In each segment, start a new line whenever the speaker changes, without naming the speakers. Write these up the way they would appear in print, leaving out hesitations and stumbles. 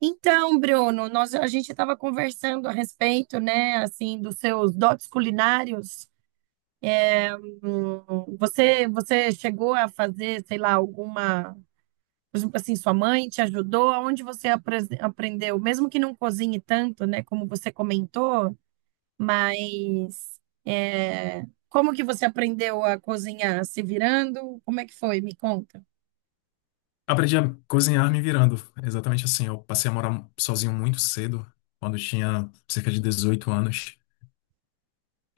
Então, Bruno, a gente estava conversando a respeito, né, assim, dos seus dotes culinários. Você chegou a fazer, sei lá, alguma, por exemplo, assim, sua mãe te ajudou? Aonde você aprendeu? Mesmo que não cozinhe tanto, né, como você comentou, mas é, como que você aprendeu a cozinhar? Se virando? Como é que foi? Me conta.
Aprendi a cozinhar me virando. É exatamente assim. Eu passei a morar sozinho muito cedo, quando eu tinha cerca de 18 anos.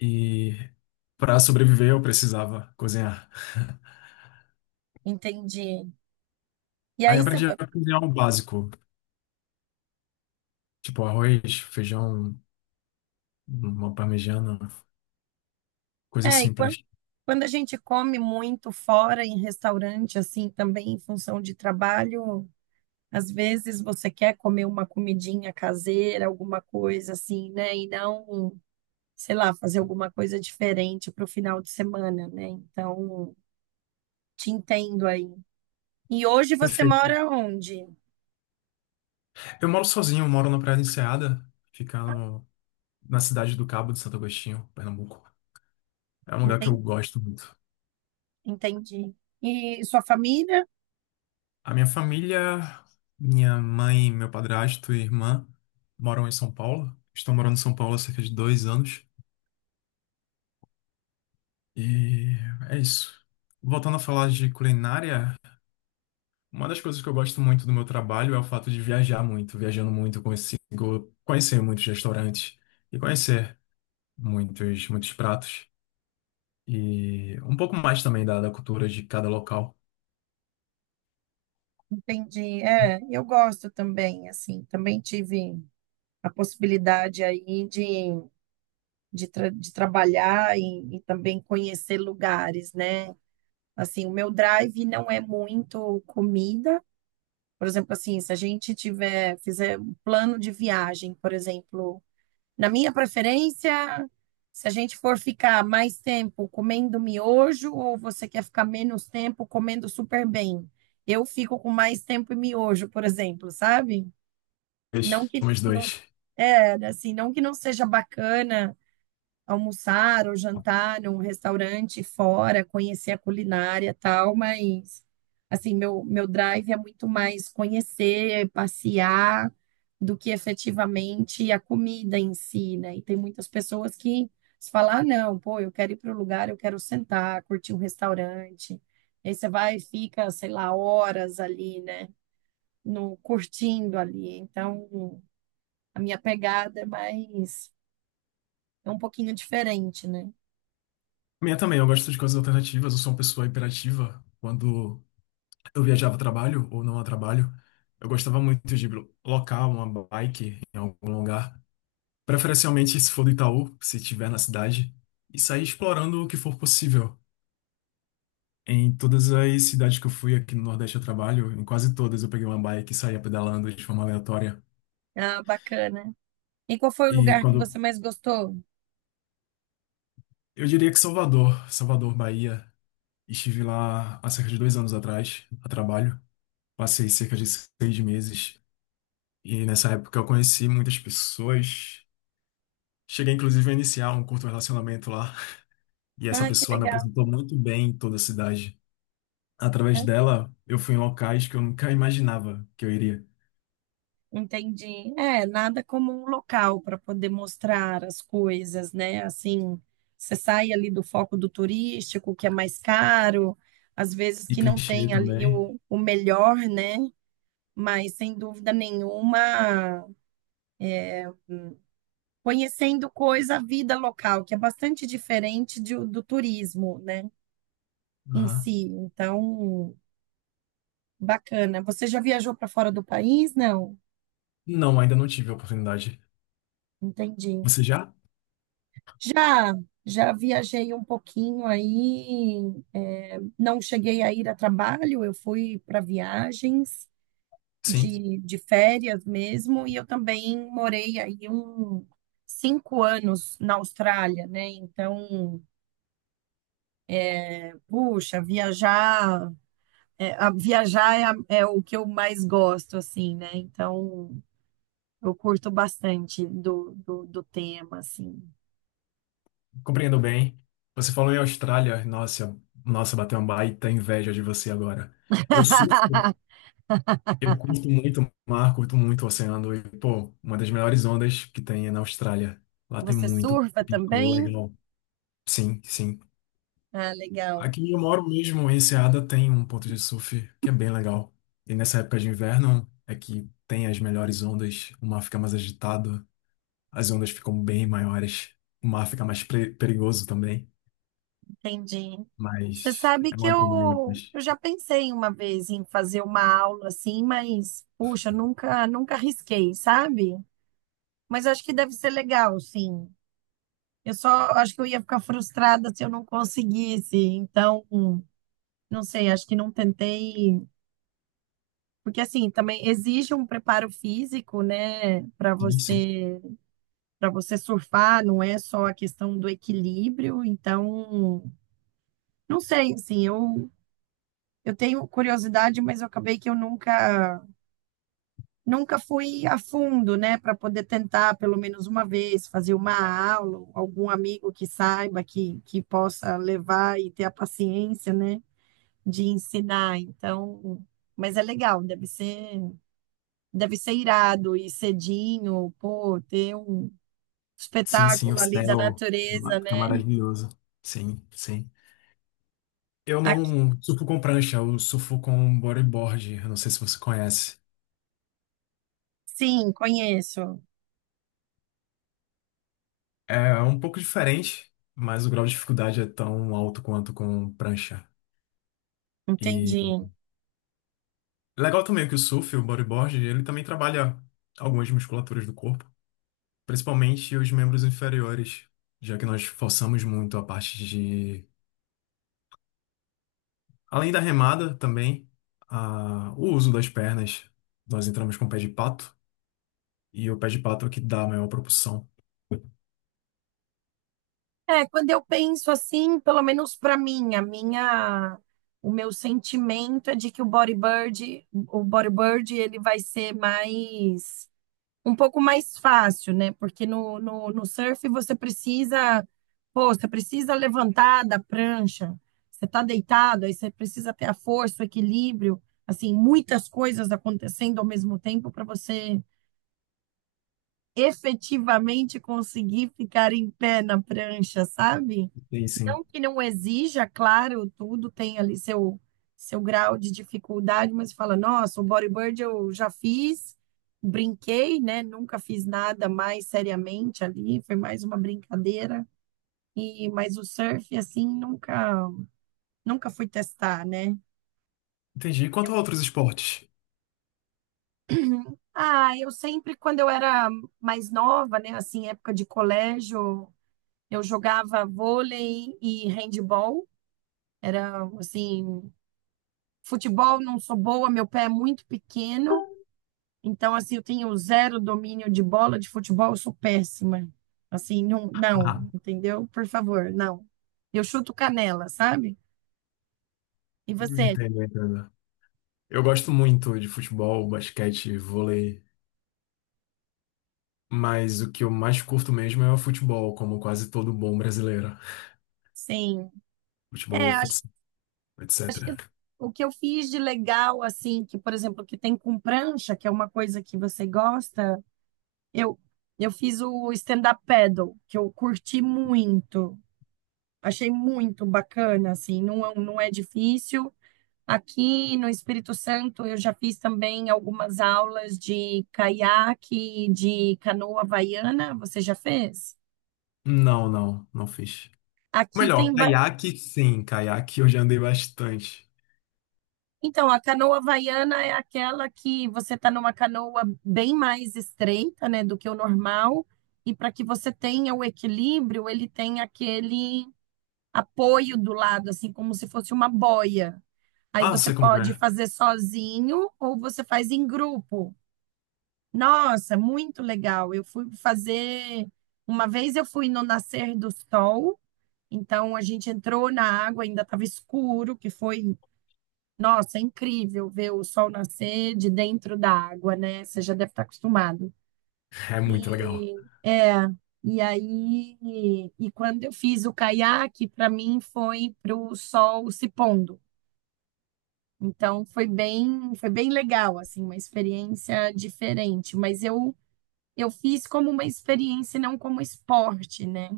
E para sobreviver, eu precisava cozinhar.
Entendi. E
Aí
aí você,
aprendi a cozinhar o básico, tipo arroz, feijão, uma parmegiana, coisas
é, e quando
simples.
Quando a gente come muito fora, em restaurante, assim, também em função de trabalho, às vezes você quer comer uma comidinha caseira, alguma coisa assim, né? E não, sei lá, fazer alguma coisa diferente para o final de semana, né? Então, te entendo aí. E hoje você
Perfeito.
mora onde?
Eu moro sozinho, moro na Praia da Enseada, fica no- na cidade do Cabo de Santo Agostinho, Pernambuco. É um lugar que eu
Enten-
gosto muito.
Entendi. E sua família?
A minha família, minha mãe, meu padrasto e irmã moram em São Paulo. Estão morando em São Paulo há cerca de 2 anos. E é isso. Voltando a falar de culinária, uma das coisas que eu gosto muito do meu trabalho é o fato de viajar muito. Viajando muito, eu consigo conhecer muitos restaurantes e conhecer muitos, muitos pratos. E um pouco mais também da cultura de cada local.
Entendi. É, eu gosto também, assim, também tive a possibilidade aí de trabalhar e também conhecer lugares, né? Assim, o meu drive não é muito comida. Por exemplo, assim, se a gente tiver, fizer um plano de viagem, por exemplo, na minha preferência, se a gente for ficar mais tempo comendo miojo ou você quer ficar menos tempo comendo super bem, eu fico com mais tempo em miojo, por exemplo, sabe? Não
Dois.
que
Somos
não,
dois.
é, assim, não que não seja bacana almoçar ou jantar num restaurante fora, conhecer a culinária e tal, mas assim, meu drive é muito mais conhecer, passear, do que efetivamente a comida em si, né? E tem muitas pessoas que se falar, "Ah, não, pô, eu quero ir para o lugar, eu quero sentar, curtir um restaurante. E aí você vai e fica, sei lá, horas ali, né? No curtindo ali. Então, a minha pegada é mais é um pouquinho diferente, né?
Minha também, eu gosto de coisas alternativas, eu sou uma pessoa hiperativa. Quando eu viajava a trabalho ou não a trabalho, eu gostava muito de locar uma bike em algum lugar, preferencialmente se for do Itaú, se tiver na cidade, e sair explorando o que for possível. Em todas as cidades que eu fui aqui no Nordeste a trabalho, em quase todas eu peguei uma bike e saía pedalando de forma aleatória.
Ah, bacana. E qual foi o
E
lugar que
quando
você mais gostou?
Eu diria que Salvador, Salvador, Bahia. Estive lá há cerca de 2 anos atrás, a trabalho. Passei cerca de 6 meses e nessa época eu conheci muitas pessoas. Cheguei inclusive a iniciar um curto relacionamento lá e essa
Ah, que
pessoa me
legal,
apresentou muito bem em toda a cidade. Através
né?
dela, eu fui em locais que eu nunca imaginava que eu iria.
Entendi. É, nada como um local para poder mostrar as coisas, né? Assim, você sai ali do foco do turístico, que é mais caro, às vezes
E
que não
clichê
tem ali
também.
o melhor, né? Mas sem dúvida nenhuma, conhecendo coisa, a vida local, que é bastante diferente de- do turismo, né? Em
Aham.
si. Então. Bacana. Você já viajou para fora do país? Não,
Não, ainda não tive a oportunidade.
entendi.
Você já?
Já, já viajei um pouquinho aí. É, não cheguei a ir a trabalho, eu fui para viagens
Sim.
de férias mesmo, e eu também morei aí um 5 anos na Austrália, né? Então, é, puxa, viajar é, a- é o que eu mais gosto, assim, né? Então, eu curto bastante do tema, assim.
Compreendo bem. Você falou em Austrália. Nossa, nossa, bateu uma baita inveja de você agora. Eu surfo, eu curto muito o mar, curto muito o oceano. E, pô, uma das melhores ondas que tem é na Austrália. Lá tem
Você
muito
surfa
pico
também?
legal. Sim, sim.
Ah, legal,
Aqui onde eu moro mesmo, em Enseada, tem um ponto de surf que é bem legal. E nessa época de inverno é que tem as melhores ondas. O mar fica mais agitado, as ondas ficam bem maiores. O mar fica mais perigoso também.
entendi. Você
Mas
sabe
é
que
uma adrenalina,
eu,
mas
eu já pensei uma vez em fazer uma aula assim, mas puxa, nunca arrisquei, sabe? Mas acho que deve ser legal, sim. Eu só acho que eu ia ficar frustrada se eu não conseguisse. Então, não sei, acho que não tentei, porque assim, também exige um preparo físico, né, para
sim, sim.
você para você surfar, não é só a questão do equilíbrio, então Não sei, assim, eu tenho curiosidade, mas eu acabei que eu nunca fui a fundo, né, para poder tentar pelo menos uma vez fazer uma aula, algum amigo que saiba, que possa levar e ter a paciência, né, de ensinar. Então, mas é legal, deve ser irado e cedinho, pô, ter um
Sim, sim, o
espetáculo ali da
céu
natureza,
fica
né?
maravilhoso. Sim, sim. Eu
Aqui,
não surfo com prancha, eu surfo com bodyboard. Eu não sei se você conhece.
sim, conheço,
É um pouco diferente, mas o grau de dificuldade é tão alto quanto com prancha. E
entendi.
legal também que o surf, o bodyboard, ele também trabalha algumas musculaturas do corpo, principalmente os membros inferiores, já que nós forçamos muito a parte. Além da remada, também, o uso das pernas. Nós entramos com o pé de pato, e o pé de pato é o que dá a maior propulsão.
É, quando eu penso assim, pelo menos para mim, a minha, o meu sentimento é de que o bodyboard, ele vai ser mais, um pouco mais fácil, né? Porque no surf você precisa, pô, você precisa levantar da prancha, você tá deitado, aí você precisa ter a força, o equilíbrio, assim, muitas coisas acontecendo ao mesmo tempo para você efetivamente conseguir ficar em pé na prancha, sabe?
E sim.
Não que não exija, claro, tudo tem ali seu, seu grau de dificuldade, mas fala, nossa, o bodyboard eu já fiz, brinquei, né? Nunca fiz nada mais seriamente ali, foi mais uma brincadeira. E, mas o surf, assim, nunca, nunca fui testar, né?
Entendi. E quanto a outros esportes?
Ah, eu sempre, quando eu era mais nova, né? Assim, época de colégio, eu jogava vôlei e handball. Era, assim, futebol não sou boa, meu pé é muito pequeno, então, assim, eu tenho zero domínio de bola de futebol, eu sou péssima. Assim, não,
Ah,
não, entendeu? Por favor, não. Eu chuto canela, sabe? E você?
entendo, entendo. Eu gosto muito de futebol, basquete, vôlei, mas o que eu mais curto mesmo é o futebol, como quase todo bom brasileiro.
Sim. É,
Futebol,
acho,
futsal, etc.
o que eu fiz de legal, assim, que, por exemplo, que tem com prancha, que é uma coisa que você gosta, eu, eu fiz o stand-up paddle, que eu curti muito. Achei muito bacana, assim, não, não é difícil. Aqui no Espírito Santo, eu já fiz também algumas aulas de caiaque, de canoa havaiana. Você já fez?
Não, não, não fiz.
Aqui
Melhor,
tem.
caiaque, sim, caiaque eu já andei bastante.
Então, a canoa havaiana é aquela que você está numa canoa bem mais estreita, né, do que o normal. E para que você tenha o equilíbrio, ele tem aquele apoio do lado, assim, como se fosse uma boia. Aí
Ah,
você
sei como
pode
é.
fazer sozinho ou você faz em grupo. Nossa, muito legal. Eu fui fazer. Uma vez eu fui no nascer do sol, então a gente entrou na água, ainda estava escuro, que foi, nossa, é incrível ver o sol nascer de dentro da água, né? Você já deve estar acostumado.
É muito legal.
E é, e aí, e quando eu fiz o caiaque, para mim foi para o sol se pondo. Então foi bem legal, assim, uma experiência diferente. Mas eu fiz como uma experiência e não como esporte, né?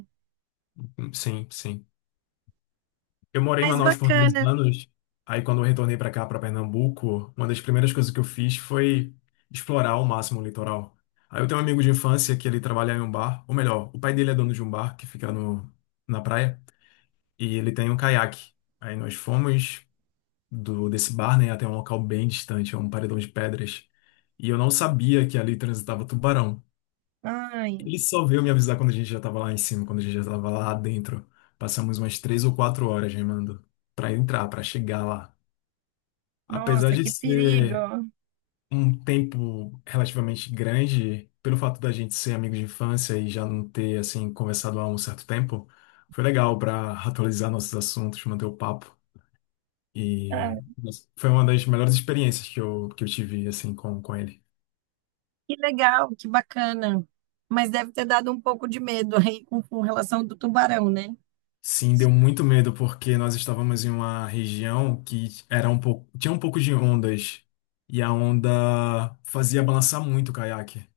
Sim, sim. Eu morei em
Mas
Manaus por 10
bacana.
anos. Aí, quando eu retornei para cá, para Pernambuco, uma das primeiras coisas que eu fiz foi explorar ao máximo o litoral. Aí, eu tenho um amigo de infância que ele trabalha em um bar, ou melhor, o pai dele é dono de um bar que fica no, na praia, e ele tem um caiaque. Aí, nós fomos do desse bar, né, até um local bem distante, é um paredão de pedras. E eu não sabia que ali transitava tubarão.
Ai,
Ele só veio me avisar quando a gente já tava lá em cima, quando a gente já tava lá dentro. Passamos umas 3 ou 4 horas remando pra entrar, pra chegar lá. Apesar
nossa,
de
que
ser
perigo.
um tempo relativamente grande, pelo fato da gente ser amigo de infância e já não ter, assim, conversado há um certo tempo, foi legal pra atualizar nossos assuntos, manter o papo.
Ah,
E nossa, foi uma das melhores experiências que eu tive, assim, com ele.
que legal, que bacana. Mas deve ter dado um pouco de medo aí com relação do tubarão, né?
Sim, deu muito medo porque nós estávamos em uma região que era um pouco, tinha um pouco de ondas e a onda fazia balançar muito o caiaque.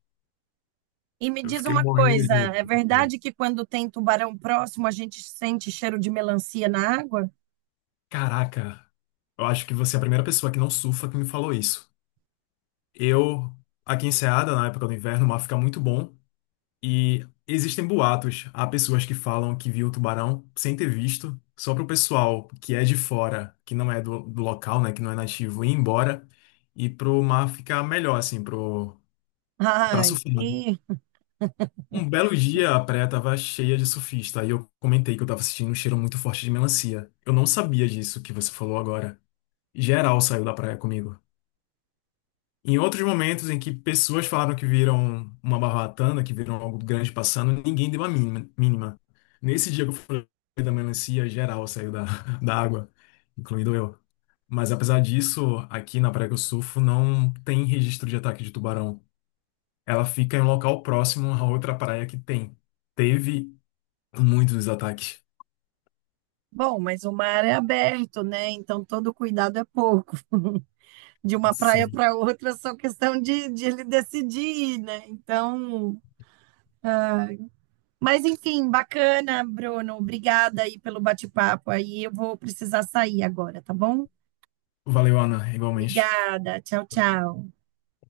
E me
Eu
diz
fiquei
uma
morrendo de
coisa,
medo.
é verdade que quando tem tubarão próximo a gente sente cheiro de melancia na água?
Caraca, eu acho que você é a primeira pessoa que não surfa que me falou isso. Eu, aqui em Ceada, na época do inverno, o mar fica muito bom. E existem boatos. Há pessoas que falam que viu o tubarão sem ter visto, só para o pessoal que é de fora, que não é do local, né, que não é nativo, ir embora e pro mar ficar melhor, assim, pro, pra
Ai,
surfar.
que...
Um belo dia a praia tava cheia de surfista, aí eu comentei que eu tava sentindo um cheiro muito forte de melancia. Eu não sabia disso que você falou agora. Geral saiu da praia comigo. Em outros momentos em que pessoas falaram que viram uma barbatana, que viram algo grande passando, ninguém deu a mínima. Nesse dia que eu falei da melancia, geral saiu da, da água, incluindo eu. Mas apesar disso, aqui na Praia que eu surfo não tem registro de ataque de tubarão. Ela fica em um local próximo a outra praia que tem. Teve muitos ataques.
Bom, mas o mar é aberto, né? Então todo cuidado é pouco. de uma praia
Sim.
para outra, só questão de ele decidir, né? Então, mas enfim, bacana, Bruno. Obrigada aí pelo bate-papo. Aí eu vou precisar sair agora, tá bom?
Valeu, Ana, igualmente.
Obrigada. Tchau, tchau.